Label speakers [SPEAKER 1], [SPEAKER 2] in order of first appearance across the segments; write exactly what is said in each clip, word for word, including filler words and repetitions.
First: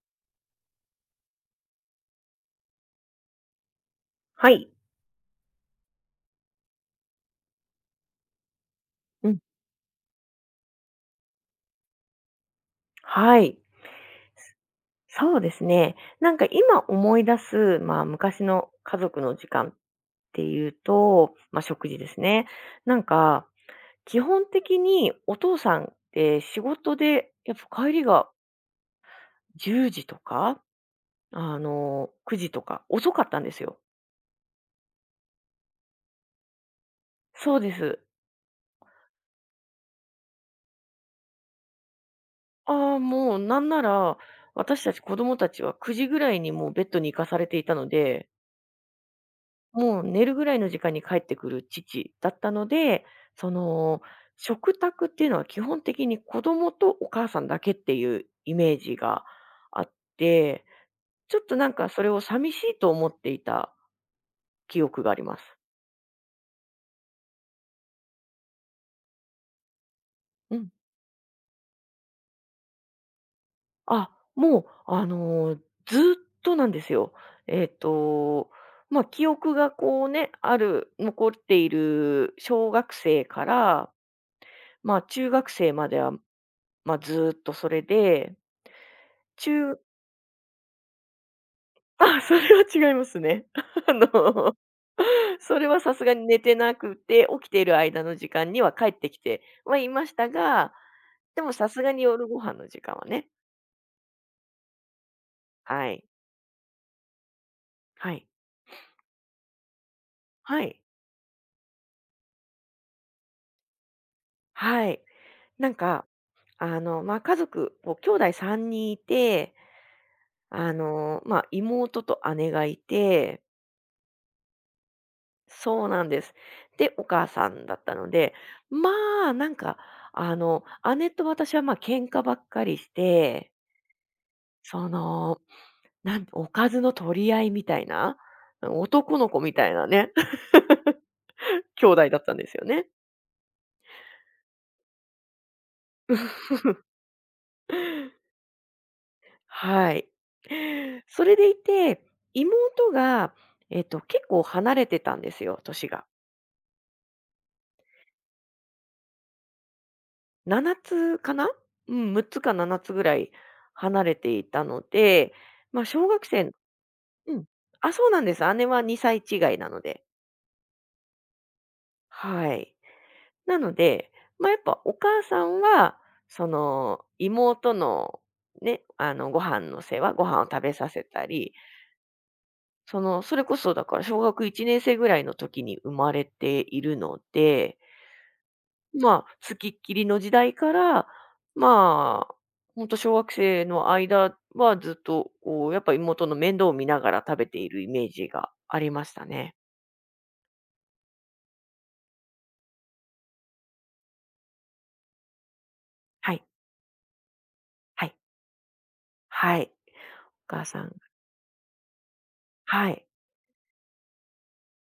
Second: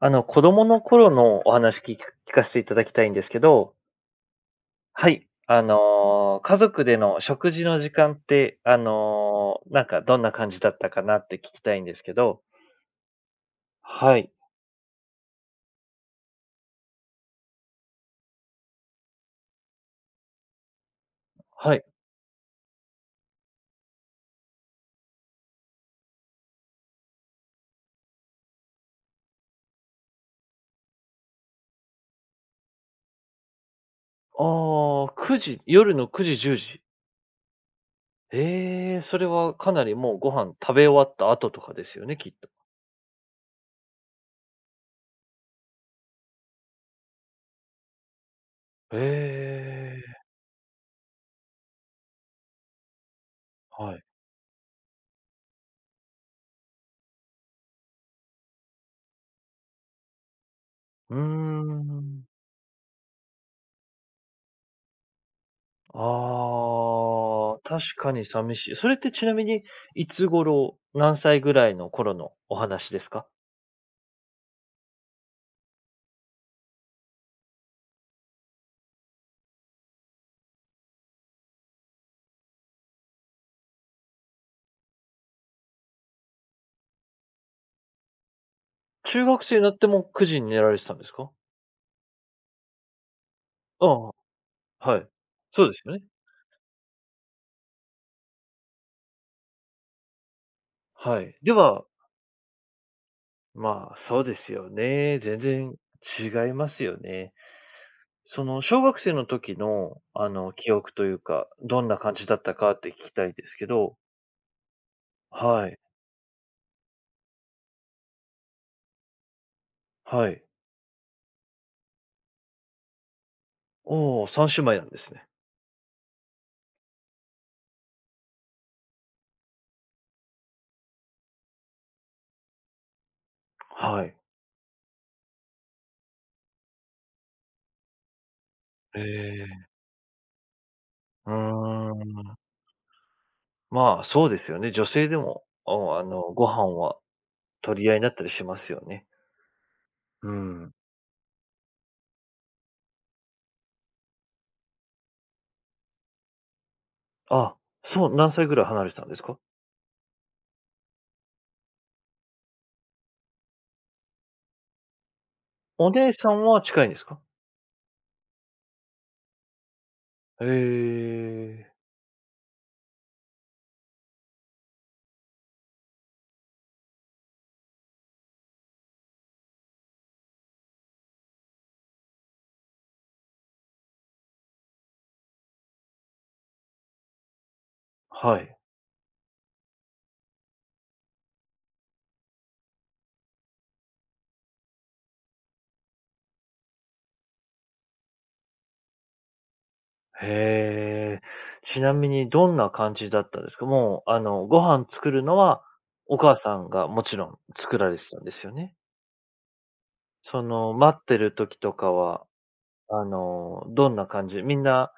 [SPEAKER 1] あの、子供の頃のお話聞か聞かせていただきたいんですけど、
[SPEAKER 2] はい。
[SPEAKER 1] はい。あの、家族での食事の時間って、あ
[SPEAKER 2] うん。
[SPEAKER 1] の、なんかどんな感じだったかなって聞きたいんですけど。
[SPEAKER 2] はい。
[SPEAKER 1] はい。
[SPEAKER 2] そうですね。なんか今思い出す、まあ昔の家族の時間っていうと、まあ
[SPEAKER 1] はい。
[SPEAKER 2] 食事ですね。なんか、基本的にお父さんって仕事で、やっぱ帰りがじゅうじとか、あの、くじとか遅かったんですよ。
[SPEAKER 1] ああ、くじ夜のくじ、じゅうじ。
[SPEAKER 2] そうです。
[SPEAKER 1] ええ、それはかなりもうご飯食べ終わった後とかですよね、きっと。
[SPEAKER 2] ああ、もうなんなら、私たち子供たちはくじぐらいにもうベッドに行かされていたので、
[SPEAKER 1] へ
[SPEAKER 2] もう寝
[SPEAKER 1] え、
[SPEAKER 2] るぐらいの時間に帰ってくる父だったので、そ
[SPEAKER 1] は
[SPEAKER 2] の、
[SPEAKER 1] い。
[SPEAKER 2] 食卓っていうのは基本的に子供とお母さんだけっていうイメージがあって、
[SPEAKER 1] うー
[SPEAKER 2] ちょっとなんかそれを
[SPEAKER 1] ん。
[SPEAKER 2] 寂しいと思っていた記憶があります。
[SPEAKER 1] ああ、確かに寂しい。それってちなみに、いつ
[SPEAKER 2] うん。
[SPEAKER 1] 頃、何歳ぐらいの頃のお話ですか？
[SPEAKER 2] あ、もう、あの、ずーっとなんですよ。えっと、まあ、記憶がこうね、ある、残っている小学生から、まあ、中学生までは、まあ、ずーっとそれで、
[SPEAKER 1] 中学生にな
[SPEAKER 2] 中
[SPEAKER 1] ってもくじに寝られてたんですか？
[SPEAKER 2] あ、それは違いますね。
[SPEAKER 1] あ
[SPEAKER 2] あ
[SPEAKER 1] あ、
[SPEAKER 2] の、
[SPEAKER 1] はい。
[SPEAKER 2] そ
[SPEAKER 1] そ
[SPEAKER 2] れ
[SPEAKER 1] うで
[SPEAKER 2] は
[SPEAKER 1] す
[SPEAKER 2] さ
[SPEAKER 1] よね。
[SPEAKER 2] すがに寝てなくて、起きている間の時間には帰ってきてはいましたが、
[SPEAKER 1] はい。
[SPEAKER 2] で
[SPEAKER 1] で
[SPEAKER 2] もさす
[SPEAKER 1] は、
[SPEAKER 2] がに夜ご飯の時間はね、
[SPEAKER 1] まあ、そうですよね。全然
[SPEAKER 2] はい。
[SPEAKER 1] 違いますよね。
[SPEAKER 2] はい。
[SPEAKER 1] その、小学生の時の、あの、
[SPEAKER 2] は
[SPEAKER 1] 記
[SPEAKER 2] い。
[SPEAKER 1] 憶というか、どんな感じだったかって聞きたいですけど。
[SPEAKER 2] はい。
[SPEAKER 1] は
[SPEAKER 2] なん
[SPEAKER 1] い、
[SPEAKER 2] か、あの、まあ、家族、こう、兄弟さんにんいて、
[SPEAKER 1] はい。
[SPEAKER 2] あの、まあ、妹と姉がいて
[SPEAKER 1] おお、さん姉妹なんですね。
[SPEAKER 2] そうなんです。で、お母さんだったので、まあ、なんか、あの、姉と私は、まあ、喧嘩ばっかりして
[SPEAKER 1] はい。
[SPEAKER 2] その、なんおかずの取り合いみたいな、
[SPEAKER 1] へ
[SPEAKER 2] 男の子みた
[SPEAKER 1] え。
[SPEAKER 2] いなね、
[SPEAKER 1] う
[SPEAKER 2] 兄
[SPEAKER 1] ー
[SPEAKER 2] 弟だったん
[SPEAKER 1] ん。
[SPEAKER 2] ですよね。
[SPEAKER 1] まあ、そうですよね。女性でも、ああの、ご飯 は取り合いになったりしますよね。
[SPEAKER 2] はい。
[SPEAKER 1] うん。
[SPEAKER 2] それでいて、妹が、えっと、結構離れてたんですよ、年が。
[SPEAKER 1] あ、そう、何歳ぐらい離れてたんですか？
[SPEAKER 2] ななつかなうん、むっつかななつぐらい離れていたので、まあ、
[SPEAKER 1] お
[SPEAKER 2] 小
[SPEAKER 1] 姉
[SPEAKER 2] 学
[SPEAKER 1] さん
[SPEAKER 2] 生
[SPEAKER 1] は近いんですか？
[SPEAKER 2] うん。あ、そうなんです。姉はにさい違いなので。
[SPEAKER 1] ええ。
[SPEAKER 2] はい。なので、まあ、やっぱお母さんは、その、妹のね、あの、ご飯の世話ご飯を食べさせたり、その、それこそだから小学いちねん生ぐらいの時に生まれているので、
[SPEAKER 1] はい。
[SPEAKER 2] まあ、付きっきりの時代から、まあ、ほんと小学生の間はずっと、こう、やっぱ妹の面倒を見ながら食べているイメージがありましたね。
[SPEAKER 1] へえ。ちなみにどんな感じだったんですか？もう、あの、ご飯作るのはお
[SPEAKER 2] は
[SPEAKER 1] 母
[SPEAKER 2] い、
[SPEAKER 1] さんがもちろん作られて
[SPEAKER 2] はい、
[SPEAKER 1] たんですよね？
[SPEAKER 2] はい。お
[SPEAKER 1] そ
[SPEAKER 2] 母
[SPEAKER 1] の、
[SPEAKER 2] さん
[SPEAKER 1] 待ってる時とかは
[SPEAKER 2] は
[SPEAKER 1] あ
[SPEAKER 2] い。
[SPEAKER 1] の、どんな感じ？みんな、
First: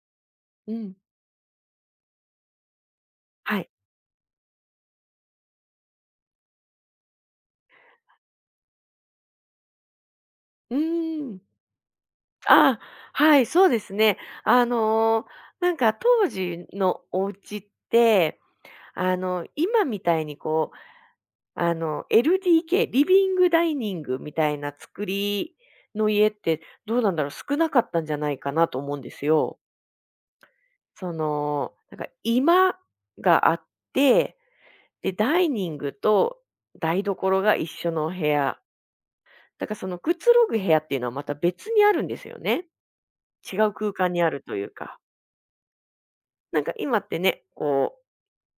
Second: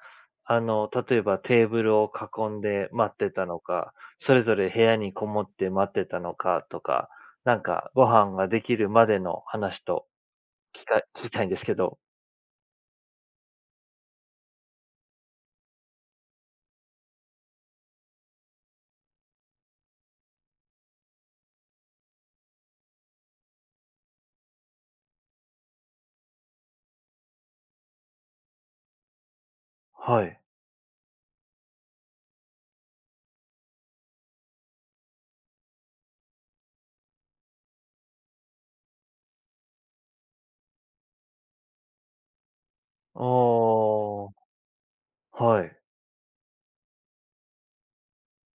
[SPEAKER 1] あ
[SPEAKER 2] う
[SPEAKER 1] の、
[SPEAKER 2] ん。
[SPEAKER 1] 例えばテーブルを囲んで待ってたの
[SPEAKER 2] はい。
[SPEAKER 1] か、それぞれ部屋にこもって待ってたのかとか、なんかご飯ができるまでの話と
[SPEAKER 2] う
[SPEAKER 1] きか
[SPEAKER 2] ー
[SPEAKER 1] 聞き
[SPEAKER 2] ん。
[SPEAKER 1] たいんですけど。
[SPEAKER 2] ああ、はい、そうですね。あの、なんか当時のお家って、あの、今みたいにこう、あの、エルディーケー、リビングダイニングみたいな作りの家って、どうなんだろう、少なかったんじゃないかなと思うんですよ。
[SPEAKER 1] はい。
[SPEAKER 2] その、なんか居間があって、で、ダイニングと台所が一緒の部屋。だからそのくつろぐ部屋っていうのはまた別にあるんですよね。違う空間にあ
[SPEAKER 1] お
[SPEAKER 2] るというか。
[SPEAKER 1] ー、はい。
[SPEAKER 2] なんか今ってね、こう、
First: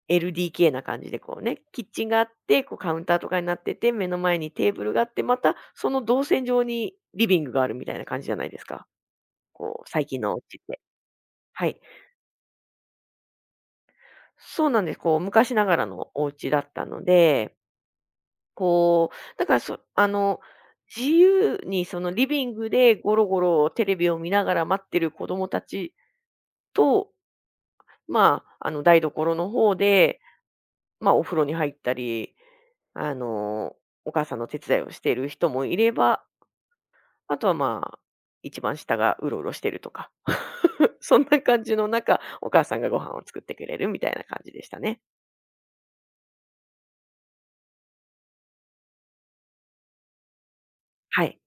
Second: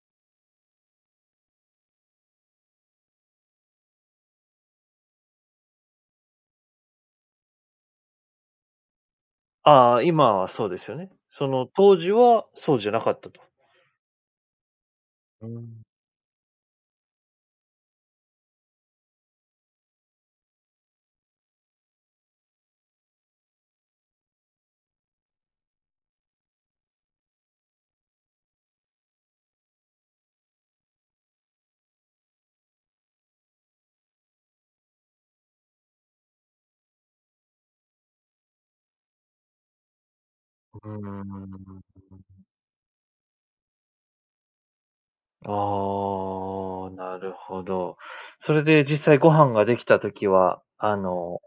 [SPEAKER 2] エルディーケー な感じでこうね、キッチンがあって、こうカウンターとかになってて、目の前にテーブルがあって、またその動線上にリビングがあるみたいな感じじゃないですか。こう、
[SPEAKER 1] ああ、
[SPEAKER 2] 最近の
[SPEAKER 1] 今
[SPEAKER 2] お
[SPEAKER 1] は
[SPEAKER 2] 家っ
[SPEAKER 1] そう
[SPEAKER 2] て。
[SPEAKER 1] ですよね。そ
[SPEAKER 2] は
[SPEAKER 1] の
[SPEAKER 2] い。
[SPEAKER 1] 当時はそうじゃなかったと。
[SPEAKER 2] そうなんです。こう、
[SPEAKER 1] う
[SPEAKER 2] 昔なが
[SPEAKER 1] ん、
[SPEAKER 2] らのお家だったので、こう、だからそ、あの、自由にそのリビングでゴロゴロテレビを見ながら待ってる子供たちと、まあ、あの台所の方で、まあお風呂に入ったり、あの、お母さんの手伝いをしている人もいれば、あとは、まあ、一番下がうろうろしてるとか。
[SPEAKER 1] う
[SPEAKER 2] そんな
[SPEAKER 1] ー
[SPEAKER 2] 感じの
[SPEAKER 1] ん。
[SPEAKER 2] 中、お母さんがご飯を作ってくれるみたいな感じでしたね。
[SPEAKER 1] ああ、なるほど。それで実際ご飯ができた時は、あ
[SPEAKER 2] はい。
[SPEAKER 1] の、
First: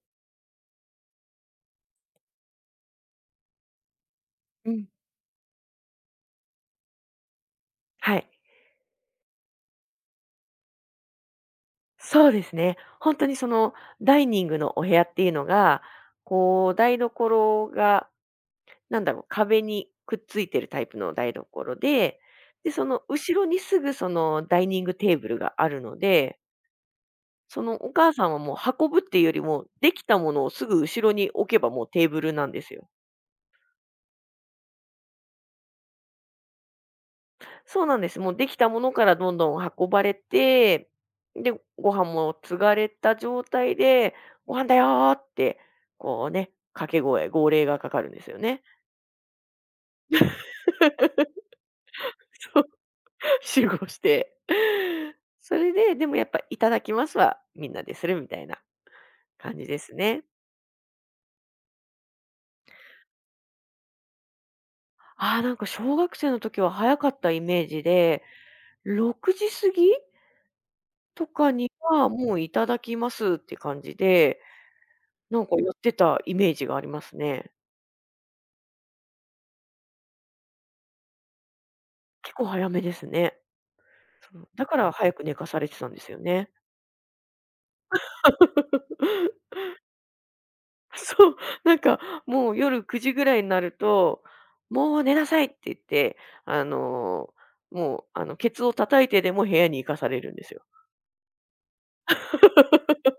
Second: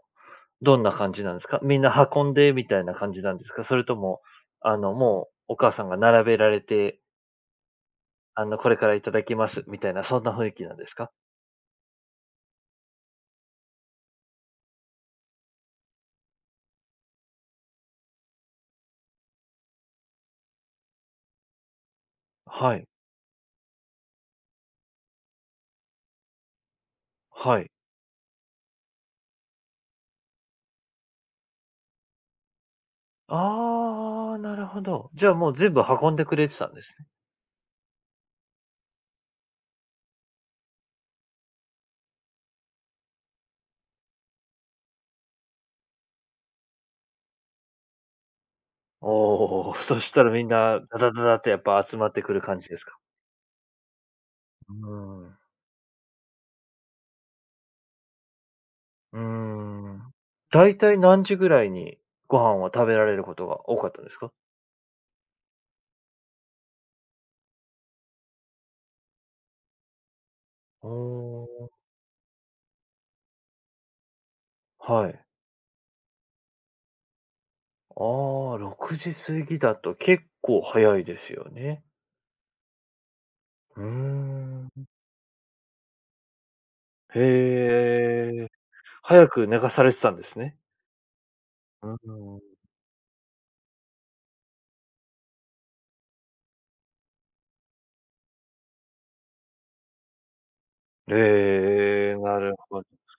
[SPEAKER 1] どんな感じなんですか？みんな運んでみたいな感じなんですか？それとも、
[SPEAKER 2] う
[SPEAKER 1] あ
[SPEAKER 2] ん。
[SPEAKER 1] の、もうお母さんが並べられて、
[SPEAKER 2] はい。
[SPEAKER 1] あの、これからいただきますみたいな、そんな雰囲気なんですか？
[SPEAKER 2] そうですね。本当にそのダイニングのお部屋っていうのが、こう台所が、なんだろう、壁にくっついてるタイプの台所で、で、
[SPEAKER 1] は
[SPEAKER 2] そ
[SPEAKER 1] い、
[SPEAKER 2] の後ろにすぐそのダイニングテーブルがあるので
[SPEAKER 1] は
[SPEAKER 2] そ
[SPEAKER 1] い。
[SPEAKER 2] のお母さんはもう運ぶっていうよりも、できたものをすぐ後ろに置けばもうテーブルなんですよ。
[SPEAKER 1] ああ、なるほど。じゃあ、もう全部運んでくれてたんですね。
[SPEAKER 2] そうなんです。もうできたものからどんどん運ばれて、で、ご飯も継がれた状態で、ご飯だよーって、こうね、掛け声、号令がかかるんですよね。
[SPEAKER 1] おお、そしたらみんなダダダダとやっぱ集まってくる感じですか？
[SPEAKER 2] 集合して。
[SPEAKER 1] う
[SPEAKER 2] それで、でもやっぱいただきますはみんなでするみたいな
[SPEAKER 1] ー
[SPEAKER 2] 感じで
[SPEAKER 1] ん、
[SPEAKER 2] す
[SPEAKER 1] うーん。
[SPEAKER 2] ね。
[SPEAKER 1] だいたい何時ぐらいにご飯は食べられることが多かったんですか？
[SPEAKER 2] ああ、なんか小学生の時は早かったイメージで、ろくじ過ぎとか
[SPEAKER 1] お
[SPEAKER 2] には、もういただきますって感じで、
[SPEAKER 1] ー、はい。
[SPEAKER 2] なんかやってたイメージがありますね。
[SPEAKER 1] ああ、ろくじ過ぎだと結構早いですよね。
[SPEAKER 2] 結構早めですね。
[SPEAKER 1] うー
[SPEAKER 2] その、だか
[SPEAKER 1] ん。
[SPEAKER 2] ら早く寝かされてたんですよね。
[SPEAKER 1] へえ、早く寝かされてたんですね。
[SPEAKER 2] そう、なん
[SPEAKER 1] う
[SPEAKER 2] かもう
[SPEAKER 1] ん。
[SPEAKER 2] 夜くじぐらいになると、もう寝なさいって言って、あの、もうあの、ケツを叩いてでも部屋に行かされるんですよ。
[SPEAKER 1] ええ、なるほど。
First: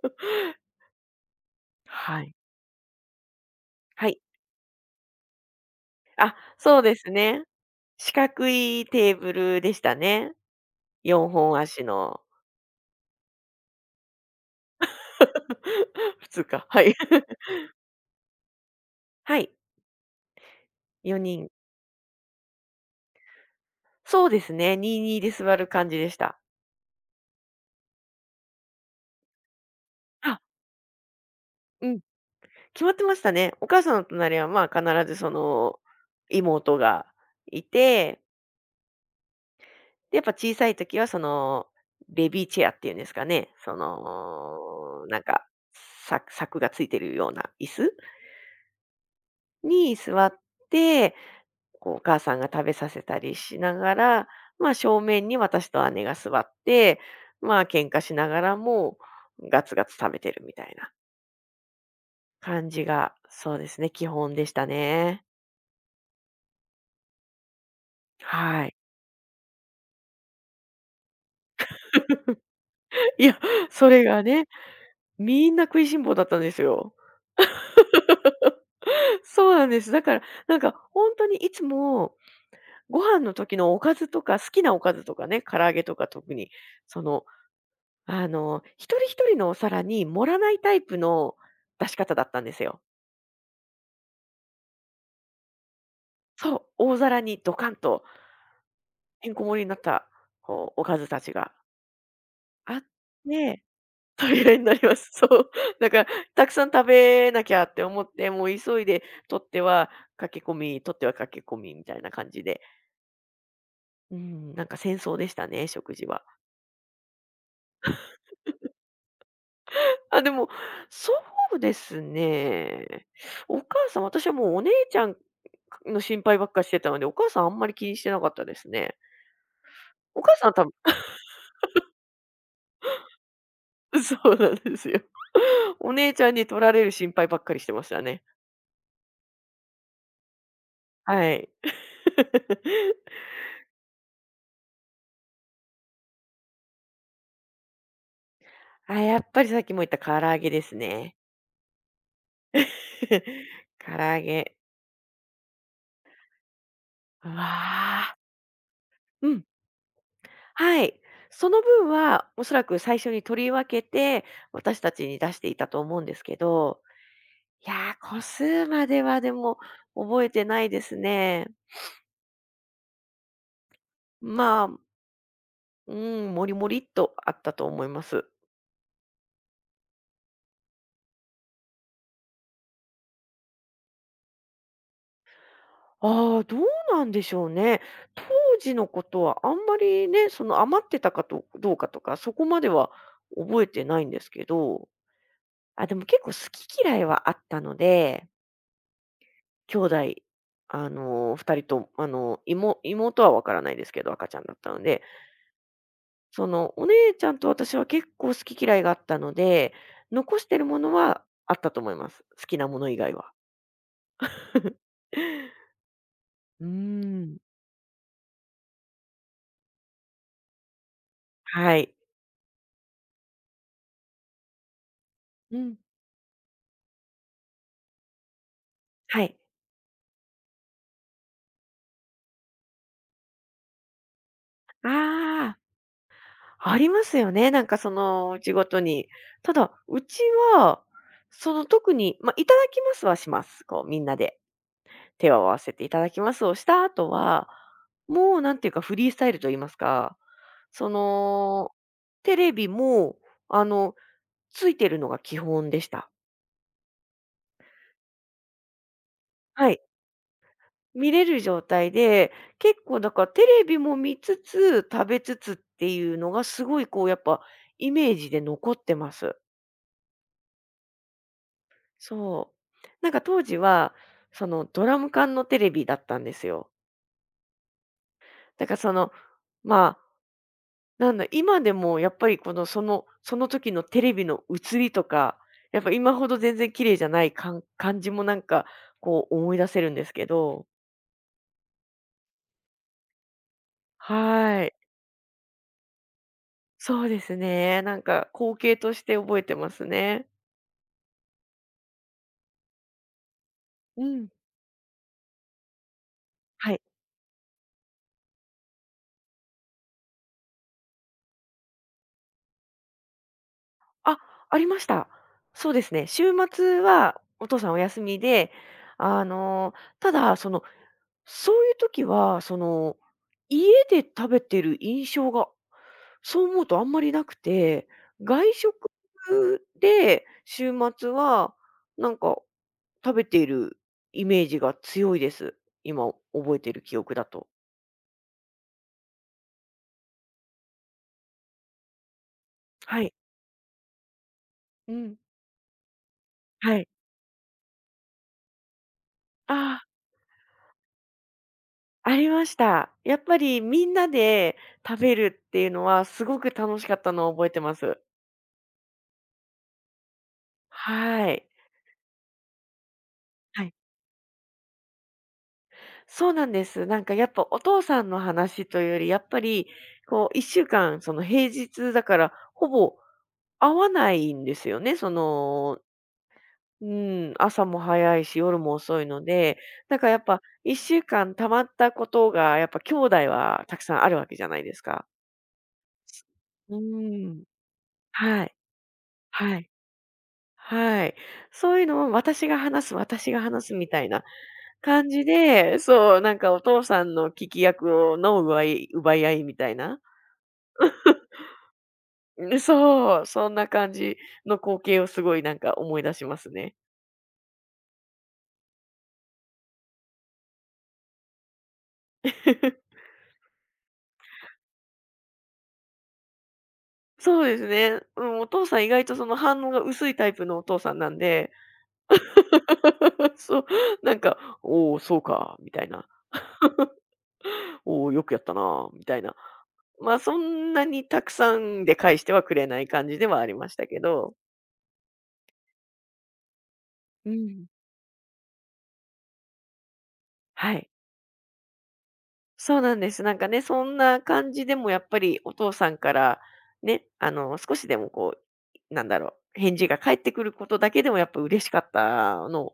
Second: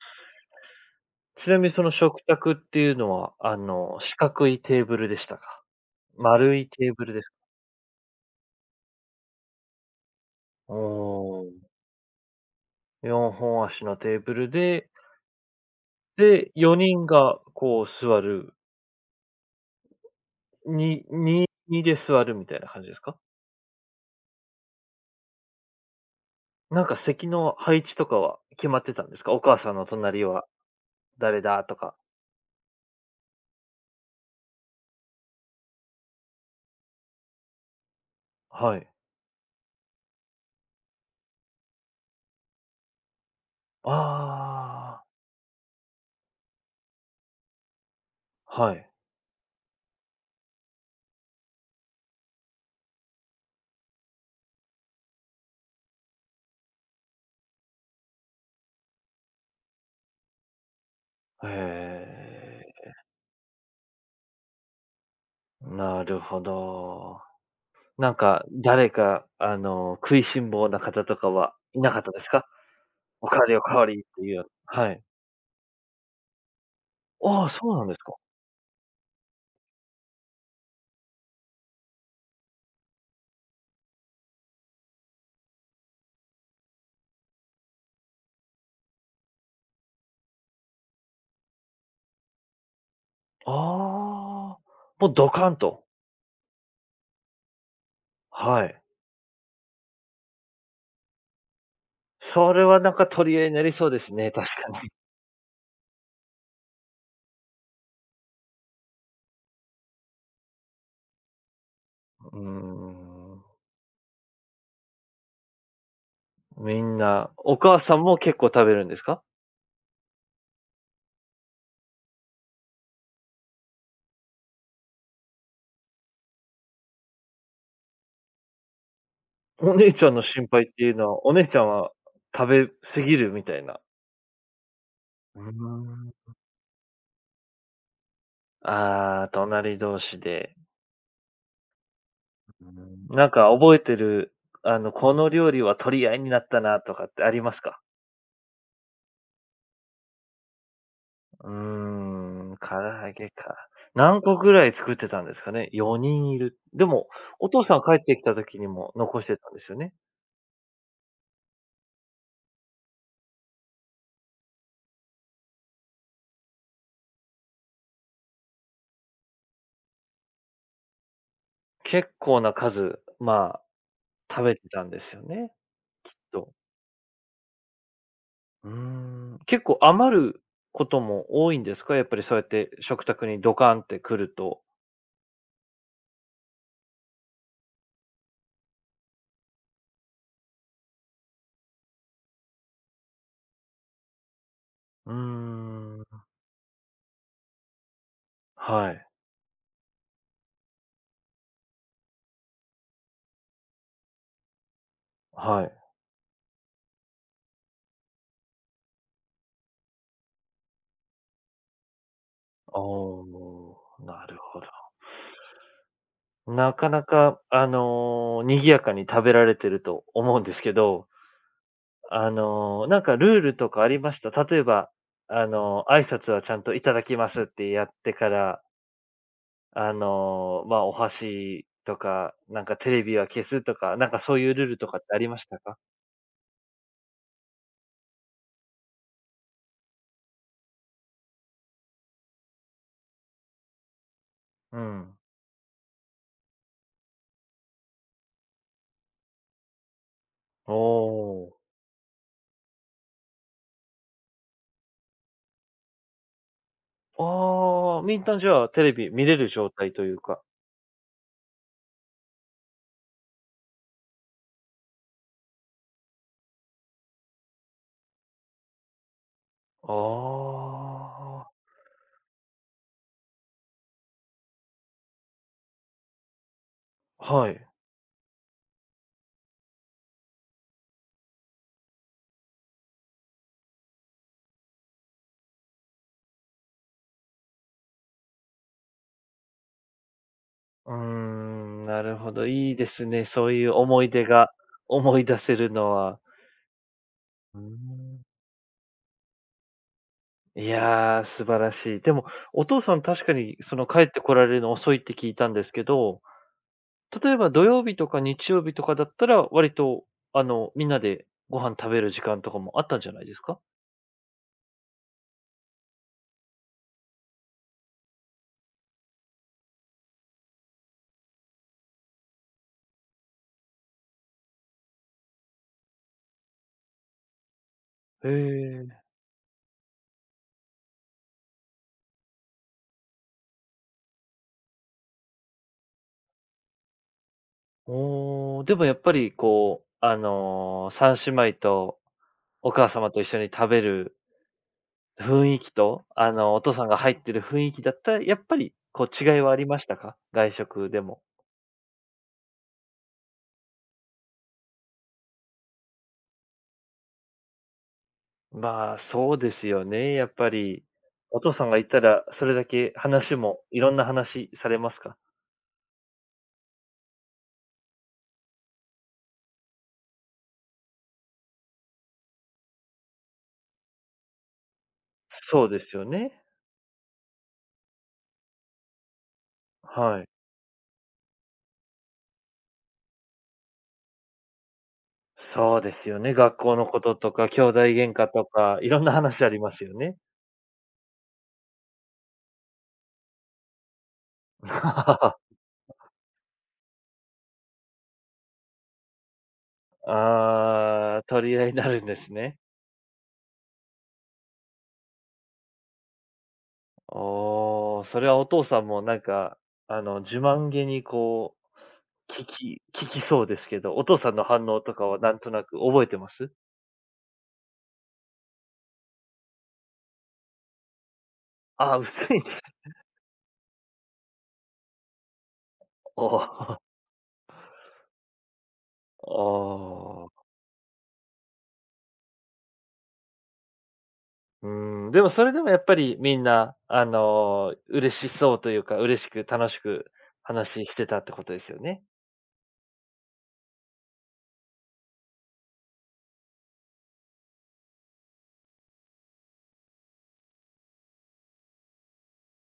[SPEAKER 1] ちなみにその
[SPEAKER 2] は
[SPEAKER 1] 食
[SPEAKER 2] い。
[SPEAKER 1] 卓っていうのは、あの、
[SPEAKER 2] は
[SPEAKER 1] 四
[SPEAKER 2] い。
[SPEAKER 1] 角いテーブルでしたか？
[SPEAKER 2] あ、
[SPEAKER 1] 丸い
[SPEAKER 2] そう
[SPEAKER 1] テー
[SPEAKER 2] で
[SPEAKER 1] ブ
[SPEAKER 2] す
[SPEAKER 1] ルですか？
[SPEAKER 2] ね。四角いテーブルでしたね。
[SPEAKER 1] お
[SPEAKER 2] 4
[SPEAKER 1] お、
[SPEAKER 2] 本足の。
[SPEAKER 1] よんほん足のテーブルで、
[SPEAKER 2] 普通
[SPEAKER 1] で、
[SPEAKER 2] か、はい。
[SPEAKER 1] よにんがこう座る、
[SPEAKER 2] はい、
[SPEAKER 1] に
[SPEAKER 2] 4
[SPEAKER 1] に
[SPEAKER 2] 人
[SPEAKER 1] にで座るみたいな感じですか？
[SPEAKER 2] そうですね、にたいにで座る感じでした。
[SPEAKER 1] なんか席の配置とかは決まってたんですか？お母さんの隣
[SPEAKER 2] あ、
[SPEAKER 1] は誰だと
[SPEAKER 2] う
[SPEAKER 1] か。
[SPEAKER 2] ん。決まってましたね。お母さんの隣は、まあ、必ずその、妹がいて、
[SPEAKER 1] はい。
[SPEAKER 2] で、やっぱ小さい時はその、ベビーチェアっていうんですかね、そ
[SPEAKER 1] ああ、
[SPEAKER 2] の、なんか、柵柵がついてるような椅子
[SPEAKER 1] はい。
[SPEAKER 2] に座って、こうお母さんが食べさせたりしながら、まあ、正面に私と姉が座って、まあ、喧嘩しながらもガツガツ食べてるみたいな。
[SPEAKER 1] へ
[SPEAKER 2] 感じ
[SPEAKER 1] え、
[SPEAKER 2] が、そうですね、基本でしたね。
[SPEAKER 1] なるほど。なんか、
[SPEAKER 2] はい。
[SPEAKER 1] 誰か、あの、食いしん坊な方とかはいなかったですか？
[SPEAKER 2] い
[SPEAKER 1] おか
[SPEAKER 2] や、
[SPEAKER 1] わりおかわ
[SPEAKER 2] そ
[SPEAKER 1] り
[SPEAKER 2] れ
[SPEAKER 1] って
[SPEAKER 2] が
[SPEAKER 1] いうよう
[SPEAKER 2] ね、
[SPEAKER 1] な、はい。
[SPEAKER 2] みんな食いしん坊だったんですよ。
[SPEAKER 1] ああ、そうなんですか。
[SPEAKER 2] そうなんです。だから、なんか本当にいつも、ご飯の時のおかずとか、好きなおかずとかね、唐揚げとか特に、その、あの、一人一人のお皿に盛らないタイプの出し方だったんですよ。
[SPEAKER 1] ああ、もうドカンと。
[SPEAKER 2] そう、大皿にドカンと
[SPEAKER 1] はい。
[SPEAKER 2] てんこ盛りになった、こう、おかずたちが
[SPEAKER 1] それ
[SPEAKER 2] あ
[SPEAKER 1] は
[SPEAKER 2] っ
[SPEAKER 1] なんか取り合いにな
[SPEAKER 2] て
[SPEAKER 1] りそうですね、
[SPEAKER 2] 取
[SPEAKER 1] 確
[SPEAKER 2] り合いになり
[SPEAKER 1] かに。
[SPEAKER 2] ます。そう。だから、たくさん食べなきゃって思って、もう急いで取っては駆け込み、取っては駆け込みみたいな感
[SPEAKER 1] うー
[SPEAKER 2] じで、
[SPEAKER 1] ん、
[SPEAKER 2] うん、なんか戦争でしたね、食事は。
[SPEAKER 1] みんな、お母さんも結構食べるんですか？
[SPEAKER 2] あ、でも、そうですね。お母さん、私はもうお姉ちゃんの心配ばっかしてたので、お母さんあんまり気にしてなかったですね。
[SPEAKER 1] お姉ちゃんの
[SPEAKER 2] お母さ
[SPEAKER 1] 心
[SPEAKER 2] んは多
[SPEAKER 1] 配
[SPEAKER 2] 分
[SPEAKER 1] っていうのは、お姉ちゃんは食べ過ぎるみたいな、
[SPEAKER 2] そうなんですよ。
[SPEAKER 1] うー
[SPEAKER 2] お姉ちゃ
[SPEAKER 1] ん。
[SPEAKER 2] んに取られる心配ばっかりしてましたね。
[SPEAKER 1] ああ、隣同士で。
[SPEAKER 2] はい。
[SPEAKER 1] う ーん。なんか覚えてる、あの、この料理は取り合いになったなとかってありますか？
[SPEAKER 2] あ、やっぱりさっきも言った唐揚げですね。
[SPEAKER 1] うーん、唐揚げか。
[SPEAKER 2] 唐揚
[SPEAKER 1] 何個
[SPEAKER 2] げ。
[SPEAKER 1] ぐらい作ってたんですかね？よにんいる。でも、
[SPEAKER 2] う
[SPEAKER 1] お父さん
[SPEAKER 2] わ
[SPEAKER 1] 帰っ
[SPEAKER 2] あ。
[SPEAKER 1] てきた時にも残し
[SPEAKER 2] う
[SPEAKER 1] て
[SPEAKER 2] ん。
[SPEAKER 1] たんですよね？
[SPEAKER 2] はい。その分は、おそらく最初に取り分けて、私たちに出していたと思うんですけど、いやー、個数まではでも覚えてないですね。
[SPEAKER 1] 結構な数、まあ、食べて
[SPEAKER 2] まあ、
[SPEAKER 1] たんですよね、
[SPEAKER 2] う
[SPEAKER 1] きっ
[SPEAKER 2] ん、も
[SPEAKER 1] と。
[SPEAKER 2] りもりっとあったと思います。
[SPEAKER 1] うーん。結構余ることも多いんですか？やっぱりそうやって食卓にドカンって来ると。
[SPEAKER 2] ああ、どうなんでしょうね。当時のことはあんまりね、その余ってたかとどうかとか、そこまでは覚えてないんですけど、
[SPEAKER 1] うー
[SPEAKER 2] あ、でも
[SPEAKER 1] ん、
[SPEAKER 2] 結構好き嫌いはあったので
[SPEAKER 1] はい。
[SPEAKER 2] 兄弟、あのー、ふたりと、あのー、い妹妹は分からないですけど、赤ちゃんだったので、
[SPEAKER 1] はい。
[SPEAKER 2] その、お姉ちゃんと私は結構好き嫌いがあったので、残してるものはあったと思います。好きなもの以外は。
[SPEAKER 1] おあ、なるほど。
[SPEAKER 2] うー
[SPEAKER 1] なかな
[SPEAKER 2] ん。
[SPEAKER 1] か、あの、賑やかに食べられてると思うんですけど、
[SPEAKER 2] はい。
[SPEAKER 1] あの、なんかルールとかありました？例えば、あ
[SPEAKER 2] うん。
[SPEAKER 1] の、挨拶はちゃんといただきますってやってから、
[SPEAKER 2] はい。
[SPEAKER 1] あの、まあ、お箸とか、なんかテレビは消すとか、なんかそういうルールとかってありまし
[SPEAKER 2] ああ、
[SPEAKER 1] たか？
[SPEAKER 2] ありますよね、なんかその、うちごとに。ただ、うちは、その、特に、まあ、いただきますはします、こうみんなで。
[SPEAKER 1] うん。
[SPEAKER 2] 手を合わせていただきますをした後は、もうなんていうかフリースタイルと言いますか、
[SPEAKER 1] お
[SPEAKER 2] そ
[SPEAKER 1] お。
[SPEAKER 2] の、テレビも、あの、ついてるのが基本でした。
[SPEAKER 1] ああ、みんなじゃあテレビ見れる
[SPEAKER 2] は
[SPEAKER 1] 状
[SPEAKER 2] い。
[SPEAKER 1] 態というか。
[SPEAKER 2] 見れる状態で、結構だからテレビも見つつ、食べつつっていうのがすごいこうやっぱイメージで残ってます。
[SPEAKER 1] ああ、
[SPEAKER 2] そう。なんか当時は、そのドラム缶のテレビだったんですよ。
[SPEAKER 1] はい。
[SPEAKER 2] だからその、まあなんだ、今でもやっぱりこの、そのその時のテレビの映りとか、やっぱ今ほど全然綺麗じゃないかん感じもなんか、こう思い出せるんですけど。
[SPEAKER 1] うーん、なるほど、いいですね、そういう思い出が
[SPEAKER 2] はい。
[SPEAKER 1] 思い出せるのは。
[SPEAKER 2] そうです
[SPEAKER 1] うー
[SPEAKER 2] ね。なん
[SPEAKER 1] ん。
[SPEAKER 2] か光景として覚えてますね。
[SPEAKER 1] いやー、素晴らしい。でも、お父さん確かにその帰
[SPEAKER 2] う
[SPEAKER 1] って
[SPEAKER 2] ん。
[SPEAKER 1] こられるの遅いって聞いたんですけど、
[SPEAKER 2] はい。
[SPEAKER 1] 例えば土曜日とか日曜日とかだったら、割とあの、みんなでご飯食べる時間とかもあったんじゃないですか？
[SPEAKER 2] あ、ありました。そうですね。週末はお父さんお休みで、あの、ただ、その、そういう時は、その、家で食べてる印象がそう思うとあんまりなくて、
[SPEAKER 1] へ
[SPEAKER 2] 外食
[SPEAKER 1] え、
[SPEAKER 2] で週末は、なんか食べているイメージが強いです。今覚えている記憶だと。
[SPEAKER 1] おー、でもやっぱりこう、あの、さんしまいとお母
[SPEAKER 2] は
[SPEAKER 1] 様
[SPEAKER 2] い。
[SPEAKER 1] と一緒に食べる
[SPEAKER 2] うん。
[SPEAKER 1] 雰囲気と、あの、お父
[SPEAKER 2] は
[SPEAKER 1] さ
[SPEAKER 2] い。
[SPEAKER 1] んが入ってる雰囲気だったら、やっぱり、こう、違いは
[SPEAKER 2] あ
[SPEAKER 1] ありま
[SPEAKER 2] あ、
[SPEAKER 1] したか？外食でも。
[SPEAKER 2] ありました。やっぱりみんなで食べるっていうのはすごく楽しかったのを覚えてます。
[SPEAKER 1] まあ、そうですよね、やっぱり。
[SPEAKER 2] は
[SPEAKER 1] お
[SPEAKER 2] い。
[SPEAKER 1] 父さんがいたら、それだけ話も
[SPEAKER 2] はい。
[SPEAKER 1] いろんな話されますか？
[SPEAKER 2] そうなんです。なんかやっぱお父さんの話というより、やっぱりこういっしゅうかんその平日だから、ほぼ合わないんですよね、そ
[SPEAKER 1] そう
[SPEAKER 2] の、
[SPEAKER 1] ですよね。
[SPEAKER 2] うん、朝も早いし、夜も遅いので、だからや
[SPEAKER 1] は
[SPEAKER 2] っ
[SPEAKER 1] い。
[SPEAKER 2] ぱいっしゅうかん溜まったことが、やっぱ兄弟はたくさんあるわけじゃないですか。
[SPEAKER 1] そうですよね、学校
[SPEAKER 2] う
[SPEAKER 1] のこと
[SPEAKER 2] ー
[SPEAKER 1] と
[SPEAKER 2] ん。
[SPEAKER 1] か、兄弟喧嘩
[SPEAKER 2] は
[SPEAKER 1] と
[SPEAKER 2] い、
[SPEAKER 1] か、いろんな話あ
[SPEAKER 2] は
[SPEAKER 1] り
[SPEAKER 2] い、
[SPEAKER 1] ますよね。
[SPEAKER 2] はい。そういうのを私が話す、私が話すみたいな感じ
[SPEAKER 1] あ
[SPEAKER 2] で、そう、なんかお父さんの聞き役をの奪い奪い合いみたいな。
[SPEAKER 1] あ、取り合いになるんです
[SPEAKER 2] う
[SPEAKER 1] ね。
[SPEAKER 2] ん、そう、そんな感じの光景をすごいなんか思い出しますね。
[SPEAKER 1] おお、それはお父さんもなんか、あの、自慢げにこう聞き 聞きそうですけど、お父さんの反応とかはなんとなく覚えてます？
[SPEAKER 2] そうですね。うん、お父さん意外とその反応が薄いタイプのお父さんなんで、
[SPEAKER 1] ああ、薄いんです。
[SPEAKER 2] そう、なんか、おお、そうか、みたいな。
[SPEAKER 1] ああ、
[SPEAKER 2] おお、よくやったな、みたいな。まあ、そんなにたくさんで返してはくれない感じではありましたけど。
[SPEAKER 1] うん、でもそれでもやっぱりみんな、あ
[SPEAKER 2] うん。
[SPEAKER 1] の、嬉しそうというか、嬉しく楽しく
[SPEAKER 2] は
[SPEAKER 1] 話
[SPEAKER 2] い。
[SPEAKER 1] してたってことですよね？
[SPEAKER 2] そうなんです。なんかね、そんな感じでもやっぱりお父さんから、ね、あの、少しでもこう、なんだろう、返事が返ってくることだけでもやっぱ嬉しかったの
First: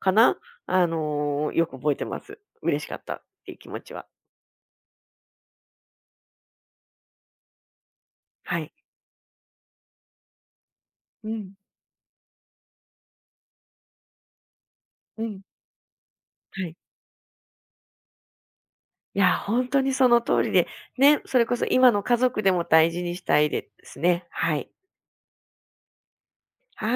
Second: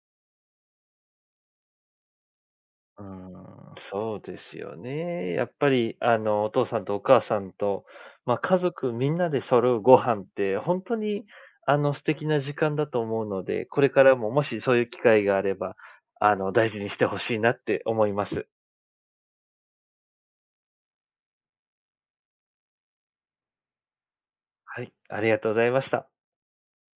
[SPEAKER 2] かなあの、よく覚えてます。嬉しか
[SPEAKER 1] う
[SPEAKER 2] っ
[SPEAKER 1] ー
[SPEAKER 2] たっ
[SPEAKER 1] ん、
[SPEAKER 2] ていう気持ちは。
[SPEAKER 1] そうですよね。やっぱり、あの、お父さんとお母さんと、まあ、
[SPEAKER 2] は
[SPEAKER 1] 家
[SPEAKER 2] い。
[SPEAKER 1] 族みんなで揃うご飯って、本当に、
[SPEAKER 2] うん、
[SPEAKER 1] あの、素敵な時間だと思うので、これからももしそういう機
[SPEAKER 2] う
[SPEAKER 1] 会が
[SPEAKER 2] ん。
[SPEAKER 1] あれば、あの、
[SPEAKER 2] は
[SPEAKER 1] 大
[SPEAKER 2] い。
[SPEAKER 1] 事にしてほしいなって思います。
[SPEAKER 2] いや、本当にその通りで、ね、それこそ今の家族でも大事にしたいですね。はい。
[SPEAKER 1] はい、ありがとうございました。
[SPEAKER 2] はい。